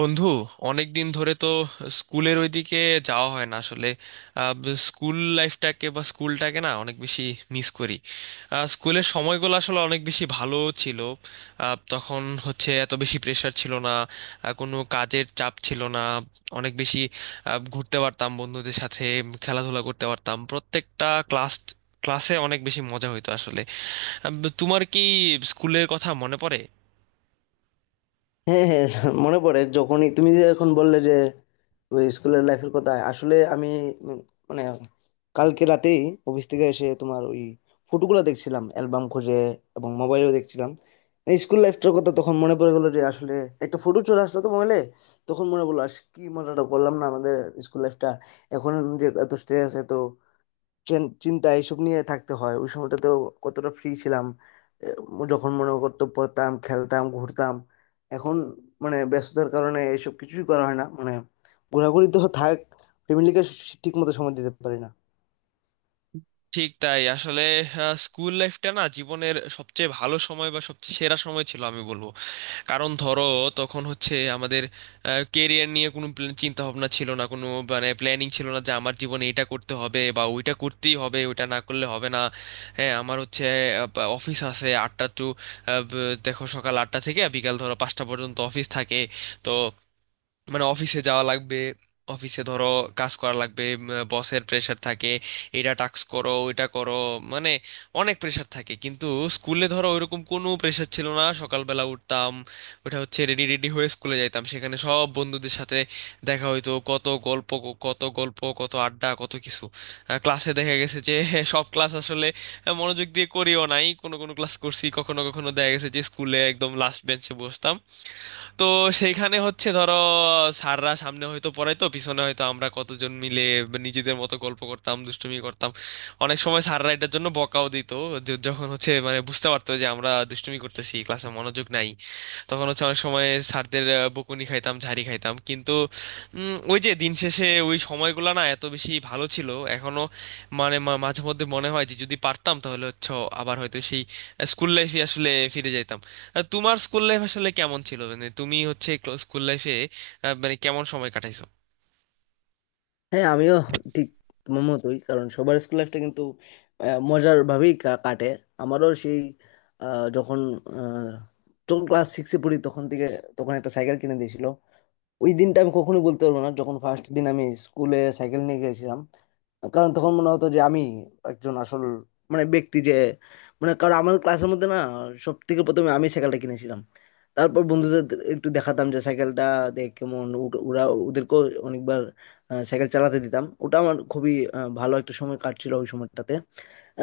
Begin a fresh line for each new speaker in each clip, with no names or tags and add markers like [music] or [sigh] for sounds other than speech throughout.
বন্ধু, অনেক দিন ধরে তো স্কুলের ওইদিকে যাওয়া হয় না আসলে। স্কুল লাইফটাকে বা স্কুলটাকে না অনেক বেশি মিস করি। স্কুলের সময়গুলো আসলে অনেক বেশি ভালো ছিল। তখন হচ্ছে এত বেশি প্রেশার ছিল না। কোনো কাজের চাপ ছিল না অনেক বেশি। ঘুরতে পারতাম বন্ধুদের সাথে, খেলাধুলা করতে পারতাম। প্রত্যেকটা ক্লাসে অনেক বেশি মজা হইতো আসলে। আহ, তোমার কি স্কুলের কথা মনে পড়ে?
হ্যাঁ, হ্যাঁ, মনে পড়ে। যখনই তুমি যে এখন বললে যে ওই স্কুলের লাইফের কথা, আসলে আমি উম মানে কালকে রাতেই অফিস থেকে এসে তোমার ওই ফটোগুলো দেখছিলাম অ্যালবাম খুঁজে, এবং মোবাইলেও দেখছিলাম। এই স্কুল লাইফটার কথা তখন মনে পড়ে গেলো যে আসলে একটা ফটো চলে আসলো তো মোবাইলে, তখন মনে পড়লো আস কি মজাটা করলাম না আমাদের স্কুল লাইফটা। এখন যে এত স্ট্রেস, এত চিন্তা এইসব নিয়ে থাকতে হয়, ওই সময়টাতেও কতটা ফ্রি ছিলাম। এ, যখন মনে করতো পড়তাম, খেলতাম, ঘুরতাম। এখন মানে ব্যস্ততার কারণে এসব কিছুই করা হয় না, মানে ঘোরাঘুরি তো থাক, ফ্যামিলিকে ঠিক মতো সময় দিতে পারি না।
ঠিক তাই আসলে। আহ, স্কুল লাইফটা না জীবনের সবচেয়ে ভালো সময় বা সবচেয়ে সেরা সময় ছিল আমি বলবো। কারণ ধরো, তখন হচ্ছে আমাদের কেরিয়ার নিয়ে কোনো চিন্তা ভাবনা ছিল না, কোনো মানে প্ল্যানিং ছিল না যে আমার জীবনে এটা করতে হবে বা ওইটা করতেই হবে, ওইটা না করলে হবে না। হ্যাঁ, আমার হচ্ছে অফিস আছে 8টা টু, দেখো সকাল 8টা থেকে বিকাল ধরো 5টা পর্যন্ত অফিস থাকে। তো মানে অফিসে যাওয়া লাগবে, অফিসে ধরো কাজ করা লাগবে, বসের প্রেশার থাকে, এটা টাস্ক করো ওইটা করো, মানে অনেক প্রেশার থাকে। কিন্তু স্কুলে ধরো ওইরকম কোনো প্রেশার ছিল না। সকালবেলা উঠতাম, ওটা হচ্ছে রেডি রেডি হয়ে স্কুলে যাইতাম। সেখানে সব বন্ধুদের সাথে দেখা হইতো, কত গল্প, কত গল্প, কত আড্ডা, কত কিছু। ক্লাসে দেখা গেছে যে [laughs] সব ক্লাস আসলে মনোযোগ দিয়ে করিও নাই, কোনো কোনো ক্লাস করছি, কখনো কখনো দেখা গেছে যে স্কুলে একদম লাস্ট বেঞ্চে বসতাম। তো সেইখানে হচ্ছে ধরো, স্যাররা সামনে হয়তো পড়াইতো, পিছনে হয়তো আমরা কতজন মিলে নিজেদের মতো গল্প করতাম, দুষ্টুমি করতাম। অনেক সময় স্যাররা এটার জন্য বকাও দিত, যখন হচ্ছে মানে বুঝতে পারতো যে আমরা দুষ্টুমি করতেছি, ক্লাসে মনোযোগ নাই, তখন হচ্ছে অনেক সময় স্যারদের বকুনি খাইতাম, ঝাড়ি খাইতাম। কিন্তু ওই যে দিন শেষে ওই সময়গুলো না এত বেশি ভালো ছিল। এখনো মানে মাঝে মধ্যে মনে হয় যে যদি পারতাম তাহলে হচ্ছে আবার হয়তো সেই স্কুল লাইফে আসলে ফিরে যাইতাম। তোমার স্কুল লাইফ আসলে কেমন ছিল? মানে তুমি হচ্ছে স্কুল লাইফে মানে কেমন সময় কাটাইছো?
হ্যাঁ, আমিও ঠিক তোমার মতোই, কারণ সবার স্কুল লাইফটা কিন্তু মজার ভাবেই কাটে। আমারও সেই আহ, যখন আহ, যখন ক্লাস সিক্সে পড়ি তখন থেকে, তখন একটা সাইকেল কিনে দিয়েছিল। ওই দিনটা আমি কখনোই বলতে পারবো না, যখন ফার্স্ট দিন আমি স্কুলে সাইকেল নিয়ে গেছিলাম। কারণ তখন মনে হতো যে আমি একজন আসল মানে ব্যক্তি যে, মানে কারণ আমার ক্লাসের মধ্যে না সব থেকে প্রথমে আমি সাইকেলটা কিনেছিলাম। তারপর বন্ধুদের একটু দেখাতাম যে সাইকেলটা, দেখ কেমন। ওরা, ওদেরকেও অনেকবার সাইকেল চালাতে দিতাম। ওটা আমার খুবই ভালো একটা সময় কাটছিল ওই সময়টাতে।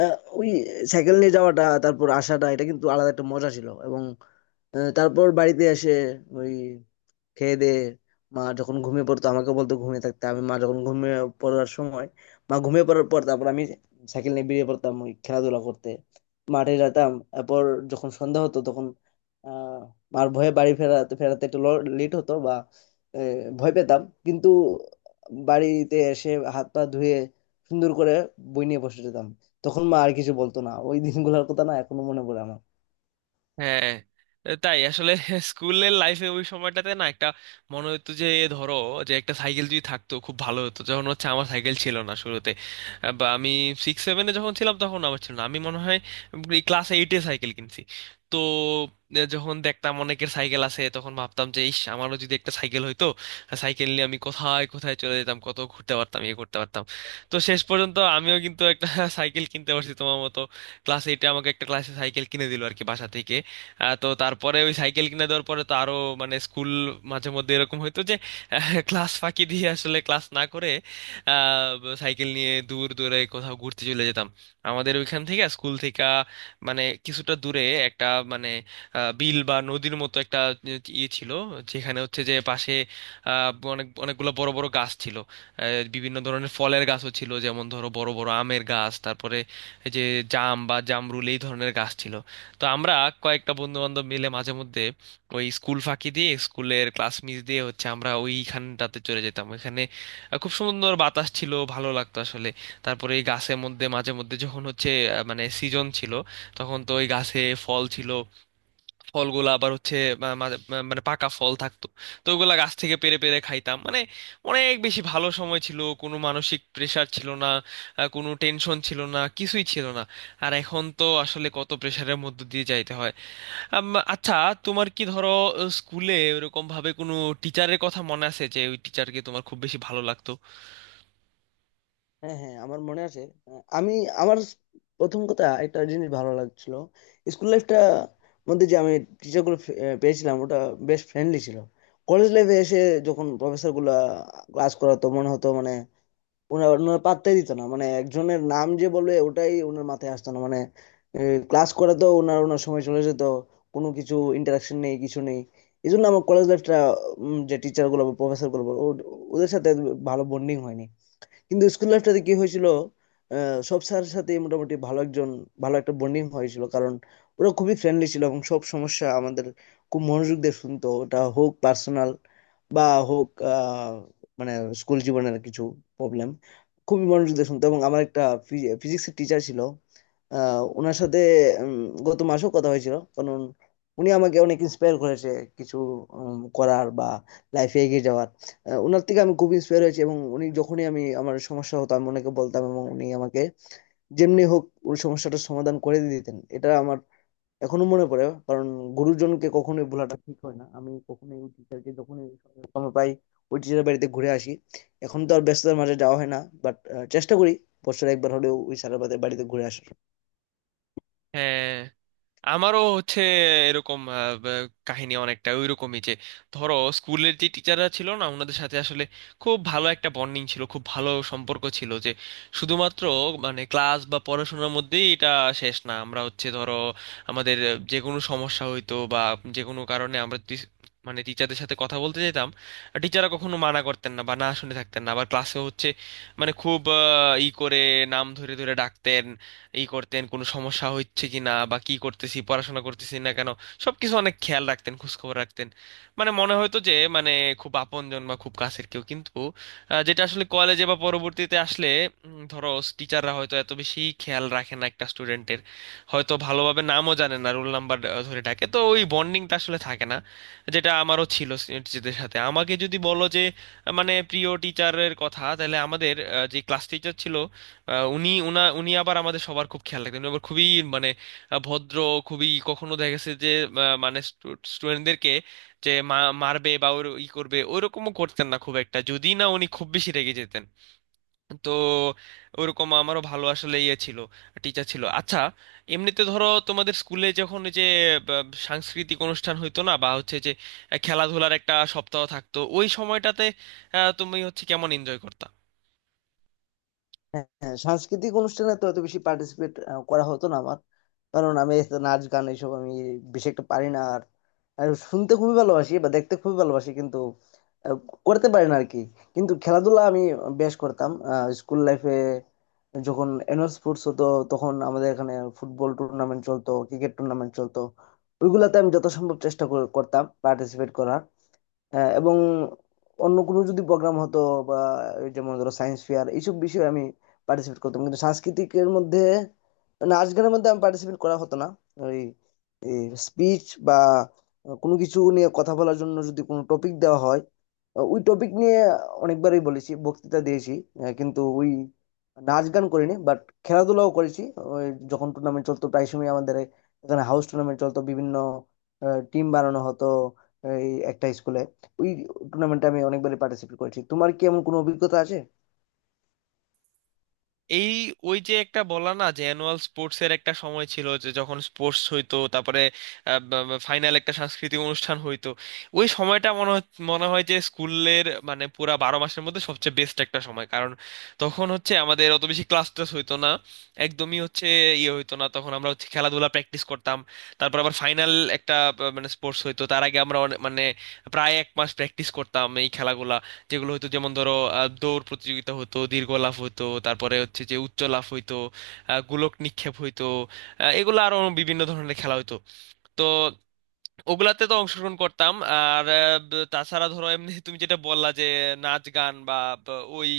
আহ, ওই সাইকেল নিয়ে যাওয়াটা তারপর আসাটা এটা কিন্তু আলাদা একটা মজা ছিল। এবং তারপর বাড়িতে এসে ওই খেয়ে দেয়ে, মা যখন ঘুমিয়ে পড়তো, আমাকে বলতো ঘুমিয়ে থাকতে। আমি মা যখন ঘুমিয়ে পড়ার সময়, মা ঘুমিয়ে পড়ার পর তারপর আমি সাইকেল নিয়ে বেরিয়ে পড়তাম ওই খেলাধুলা করতে, মাঠে যেতাম। এরপর যখন সন্ধ্যা হতো, তখন আহ মার ভয়ে বাড়ি ফেরাতে ফেরাতে একটু লেট হতো, বা আহ, ভয় পেতাম। কিন্তু বাড়িতে এসে হাত পা ধুয়ে সুন্দর করে বই নিয়ে বসে যেতাম, তখন মা আর কিছু বলতো না। ওই দিনগুলোর কথা না এখনো মনে পড়ে আমার।
হ্যাঁ, তাই আসলে। স্কুলের লাইফে ওই সময়টাতে না একটা মনে হতো যে ধরো যে একটা সাইকেল যদি থাকতো খুব ভালো হতো। যখন হচ্ছে আমার সাইকেল ছিল না শুরুতে, বা আমি সিক্স সেভেনে যখন ছিলাম তখন আমার ছিল না, আমি মনে হয় ক্লাস এইটে সাইকেল কিনছি। তো যখন দেখতাম অনেকের সাইকেল আছে তখন ভাবতাম যে ইস আমারও যদি একটা সাইকেল হইতো, সাইকেল নিয়ে আমি কোথায় কোথায় চলে যেতাম, কত ঘুরতে পারতাম, ইয়ে করতে পারতাম। তো শেষ পর্যন্ত আমিও কিন্তু একটা [laughs] সাইকেল কিনতে পারছি তোমার মতো। ক্লাস এইটে আমাকে একটা ক্লাসে সাইকেল কিনে দিল আর কি, বাসা থেকে। তো তারপরে ওই সাইকেল কিনে দেওয়ার পরে তো আরো মানে স্কুল মাঝে মধ্যে এরকম হইতো যে ক্লাস ফাঁকি দিয়ে আসলে ক্লাস না করে সাইকেল নিয়ে দূর দূরে কোথাও ঘুরতে চলে যেতাম। আমাদের ওইখান থেকে, স্কুল থেকে মানে কিছুটা দূরে একটা মানে বিল বা নদীর মতো একটা ইয়ে ছিল, যেখানে হচ্ছে যে পাশে অনেক অনেকগুলো বড় বড় গাছ ছিল। আহ, বিভিন্ন ধরনের ফলের গাছও ছিল, যেমন ধরো বড় বড় আমের গাছ, তারপরে এই যে জাম বা জামরুল, এই ধরনের গাছ ছিল। তো আমরা কয়েকটা বন্ধু বান্ধব মিলে মাঝে মধ্যে ওই স্কুল ফাঁকি দিয়ে, স্কুলের ক্লাস মিস দিয়ে হচ্ছে আমরা ওইখানটাতে চলে যেতাম। ওইখানে খুব সুন্দর বাতাস ছিল, ভালো লাগতো আসলে। তারপরে এই গাছের মধ্যে মাঝে মধ্যে যখন হচ্ছে মানে সিজন ছিল, তখন তো ওই গাছে ফল ছিল। ফলগুলো আবার হচ্ছে মা- মা- মা- মানে পাকা ফল থাকতো। তো ওগুলা গাছ থেকে পেড়ে পেড়ে খাইতাম। মানে অনেক বেশি ভালো সময় ছিল, কোনো মানসিক প্রেশার ছিল না, কোনো টেনশন ছিল না, কিছুই ছিল না। আর এখন তো আসলে কত প্রেশারের মধ্যে দিয়ে যাইতে হয়। আম, আচ্ছা, তোমার কি ধরো স্কুলে ওরকম ভাবে কোনো টিচারের কথা মনে আছে যে ওই টিচারকে তোমার খুব বেশি ভালো লাগতো?
হ্যাঁ, হ্যাঁ, আমার মনে আছে। আহ, আমি আমার প্রথম কথা একটা জিনিস ভালো লাগছিল স্কুল লাইফটা মধ্যে, যে আমি টিচার গুলো পেয়েছিলাম, ওটা বেশ ফ্রেন্ডলি ছিল। কলেজ লাইফে এসে যখন প্রফেসর গুলা ক্লাস করাতো, মনে হতো মানে ওনারা ওনারা পাত্তাই দিত না। মানে একজনের নাম যে বলবে ওটাই ওনার মাথায় আসতো না, মানে ক্লাস করাতো, ওনার ওনার সময় চলে যেত, কোনো কিছু ইন্টারাকশন নেই, কিছু নেই। এই জন্য আমার কলেজ লাইফটা, যে টিচার গুলো বা প্রফেসর গুলো বলো, ওদের সাথে ভালো বন্ডিং হয়নি। কিন্তু স্কুল লাইফটাতে কি হয়েছিল, সব স্যারের সাথে মোটামুটি ভালো একজন ভালো একটা বন্ডিং হয়েছিল, কারণ ওরা খুবই ফ্রেন্ডলি ছিল। এবং সব সমস্যা আমাদের খুব মনোযোগ দিয়ে শুনতো, ওটা হোক পার্সোনাল বা হোক মানে স্কুল জীবনের কিছু প্রবলেম, খুবই মনোযোগ দিয়ে শুনতো। এবং আমার একটা ফিজিক্সের টিচার ছিল, ওনার সাথে উম, গত মাসেও কথা হয়েছিল। কারণ উনি আমাকে অনেক ইন্সপায়ার করেছে কিছু করার বা লাইফে এগিয়ে যাওয়ার। ওনার থেকে আমি খুব ইন্সপায়ার হয়েছি। এবং উনি যখনই আমি আমার সমস্যা হতো আমি ওনাকে বলতাম, এবং উনি আমাকে যেমনি হোক ওই সমস্যাটার সমাধান করে দিতেন। এটা আমার এখনো মনে পড়ে, কারণ গুরুজনকে কখনোই ভোলাটা ঠিক হয় না। আমি কখনোই ওই টিচারকে, যখনই সময় পাই ওই টিচারের বাড়িতে ঘুরে আসি। এখন তো আর ব্যস্ততার মাঝে যাওয়া হয় না, বাট চেষ্টা করি বছরে একবার হলেও ওই স্যারের বাড়িতে বাড়িতে ঘুরে আসার।
হ্যাঁ, আমারও হচ্ছে এরকম কাহিনী অনেকটা ওইরকমই, যে ধরো স্কুলের যে টিচাররা ছিল না ওনাদের সাথে আসলে খুব ভালো একটা বন্ডিং ছিল, খুব ভালো সম্পর্ক ছিল, যে শুধুমাত্র মানে ক্লাস বা পড়াশোনার মধ্যেই এটা শেষ না। আমরা হচ্ছে ধরো আমাদের যে কোনো সমস্যা হইতো বা যে কোনো কারণে আমরা মানে টিচারদের সাথে কথা বলতে যেতাম, টিচাররা কখনো মানা করতেন না বা না শুনে থাকতেন না। আবার ক্লাসে হচ্ছে মানে খুব ই করে নাম ধরে ধরে ডাকতেন, ই করতেন কোনো সমস্যা হচ্ছে কি না বা কি করতেছি, পড়াশোনা করতেছি না কেন। সবকিছু অনেক খেয়াল রাখতেন, খোঁজখবর রাখতেন। মানে মনে হতো যে মানে খুব আপনজন বা খুব কাছের কেউ। কিন্তু যেটা আসলে কলেজে বা পরবর্তীতে আসলে ধরো টিচাররা হয়তো এত বেশি খেয়াল রাখে না একটা স্টুডেন্টের, হয়তো ভালোভাবে নামও জানে না, রোল নাম্বার ধরে ডাকে, তো ওই বন্ডিংটা আসলে থাকে না, যেটা আমারও ছিল টিচারদের সাথে। আমাকে যদি বলো যে মানে প্রিয় টিচারের কথা, তাহলে আমাদের যে ক্লাস টিচার ছিল, আহ, উনি উনা উনি আবার আমাদের সবার খুব খেয়াল রাখতেন। উনি আবার খুবই মানে ভদ্র, খুবই। কখনো দেখা গেছে যে মানে স্টুডেন্টদেরকে যে মারবে বা ওর ই করবে ওইরকমও করতেন না খুব একটা, যদি না উনি খুব বেশি রেগে যেতেন। তো ওরকম আমারও ভালো আসলে ইয়ে ছিল, টিচার ছিল। আচ্ছা, এমনিতে ধরো তোমাদের স্কুলে যখন ওই যে বা, সাংস্কৃতিক অনুষ্ঠান হইতো না, বা হচ্ছে যে খেলাধুলার একটা সপ্তাহ থাকতো ওই সময়টাতে, তুমি হচ্ছে কেমন এনজয় করতা?
হ্যাঁ, হ্যাঁ, সাংস্কৃতিক অনুষ্ঠানে তো এত বেশি পার্টিসিপেট করা হতো না আমার। কারণ আমি এত নাচ গান এইসব আমি বেশি একটা পারি না। আর আর শুনতে খুবই ভালোবাসি বা দেখতে খুবই ভালোবাসি, কিন্তু আহ, করতে পারি না আর কি। কিন্তু খেলাধুলা আমি বেশ করতাম স্কুল লাইফে। যখন অ্যানুয়াল স্পোর্টস হতো তখন আমাদের এখানে ফুটবল টুর্নামেন্ট চলতো, ক্রিকেট টুর্নামেন্ট চলতো, ওইগুলাতে আমি যত সম্ভব চেষ্টা করতাম পার্টিসিপেট করার। হ্যাঁ, এবং অন্য কোনো যদি প্রোগ্রাম হতো, বা এই যেমন ধরো সায়েন্স ফেয়ার, এইসব বিষয়ে আমি পার্টিসিপেট করতাম। কিন্তু সাংস্কৃতিকের মধ্যে, নাচ গানের মধ্যে আমি পার্টিসিপেট করা হতো না। ওই স্পিচ বা কোনো কিছু নিয়ে কথা বলার জন্য যদি কোনো টপিক দেওয়া হয়, ওই টপিক নিয়ে অনেকবারই বলেছি, বক্তৃতা দিয়েছি। কিন্তু ওই নাচ গান করিনি, বাট খেলাধুলাও করেছি। ওই যখন টুর্নামেন্ট চলতো, প্রায় সময় আমাদের এখানে হাউস টুর্নামেন্ট চলতো, বিভিন্ন টিম বানানো হতো এই একটা স্কুলে। ওই টুর্নামেন্টে আমি অনেকবারই পার্টিসিপেট করেছি। তোমার কি এমন কোনো অভিজ্ঞতা আছে?
এই, ওই যে একটা বলা না যে অ্যানুয়াল স্পোর্টস এর একটা সময় ছিল, যে যখন স্পোর্টস হইতো তারপরে ফাইনাল একটা সাংস্কৃতিক অনুষ্ঠান হইতো। ওই সময়টা মনে হয় যে স্কুলের মানে পুরা 12 মাসের মধ্যে সবচেয়ে বেস্ট একটা সময়, কারণ তখন হচ্ছে আমাদের অত বেশি ক্লাস টাস হইতো না, একদমই হচ্ছে ইয়ে হইতো না। তখন আমরা হচ্ছে খেলাধুলা প্র্যাকটিস করতাম। তারপর আবার ফাইনাল একটা মানে স্পোর্টস হইতো, তার আগে আমরা মানে প্রায় এক মাস প্র্যাকটিস করতাম এই খেলাগুলা, যেগুলো হতো যেমন ধরো দৌড় প্রতিযোগিতা হতো, দীর্ঘ লাফ হতো, তারপরে হচ্ছে যে উচ্চ লাফ হইতো, গোলক নিক্ষেপ হইতো, এগুলো আরো বিভিন্ন ধরনের খেলা হতো। তো ওগুলাতে তো অংশগ্রহণ করতাম। আর তাছাড়া ধরো এমনি তুমি যেটা বললা যে নাচ গান বা ওই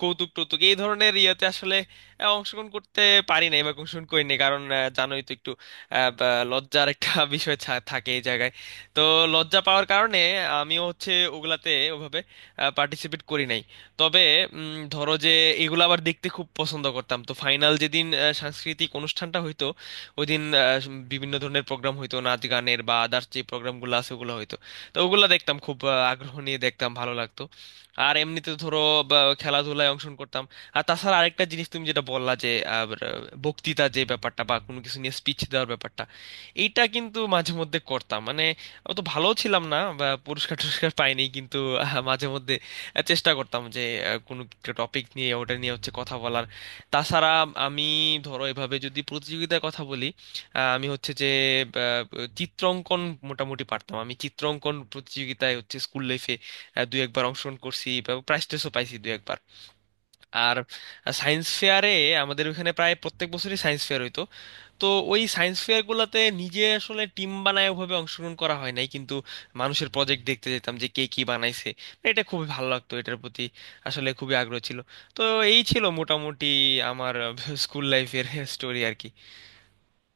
কৌতুক টৌতুক এই ধরনের ইয়েতে আসলে অংশগ্রহণ করতে পারি নাই বা অংশগ্রহণ করিনি, কারণ জানোই তো একটু লজ্জার একটা [laughs] বিষয় থাকে এই জায়গায়। তো লজ্জা পাওয়ার কারণে আমিও হচ্ছে ওগুলাতে ওভাবে পার্টিসিপেট করি নাই। তবে ধরো যে এগুলো আবার দেখতে খুব পছন্দ করতাম। তো ফাইনাল যেদিন সাংস্কৃতিক অনুষ্ঠানটা হইতো ওই দিন বিভিন্ন ধরনের প্রোগ্রাম হইতো, নাচ গানের বা আদার্স যে প্রোগ্রামগুলো আছে ওগুলো হইতো। তো ওগুলো দেখতাম, খুব আগ্রহ নিয়ে দেখতাম, ভালো লাগতো। আর এমনিতে ধরো খেলাধুলায় অংশগ্রহণ করতাম। আর তাছাড়া আরেকটা জিনিস তুমি যেটা বললা যে বক্তৃতা যে ব্যাপারটা বা কোনো কিছু নিয়ে স্পিচ দেওয়ার ব্যাপারটা, এইটা কিন্তু মাঝে মধ্যে করতাম। মানে অত ভালো ছিলাম না বা পুরস্কার টুরস্কার পাইনি, কিন্তু মাঝে মধ্যে চেষ্টা করতাম যে কোনো একটা টপিক নিয়ে ওটা নিয়ে হচ্ছে কথা বলার। তাছাড়া আমি ধরো এভাবে যদি প্রতিযোগিতার কথা বলি, আমি হচ্ছে যে আহ, চিত্রাঙ্কন মোটামুটি পারতাম। আমি চিত্রাঙ্কন প্রতিযোগিতায় হচ্ছে স্কুল লাইফে দু একবার অংশগ্রহণ করছি বা প্রাইজ টাইজও পাইছি দু একবার। আর সায়েন্স ফেয়ারে আমাদের ওখানে প্রায় প্রত্যেক বছরই সায়েন্স ফেয়ার হইতো। তো ওই সায়েন্স ফেয়ারগুলোতে নিজে আসলে টিম বানায় ওভাবে অংশগ্রহণ করা হয় নাই, কিন্তু মানুষের প্রজেক্ট দেখতে যেতাম যে কে কি বানাইছে। এটা খুবই ভালো লাগতো, এটার প্রতি আসলে খুবই আগ্রহ ছিল। তো এই ছিল মোটামুটি আমার [laughs] স্কুল লাইফের স্টোরি আর কি।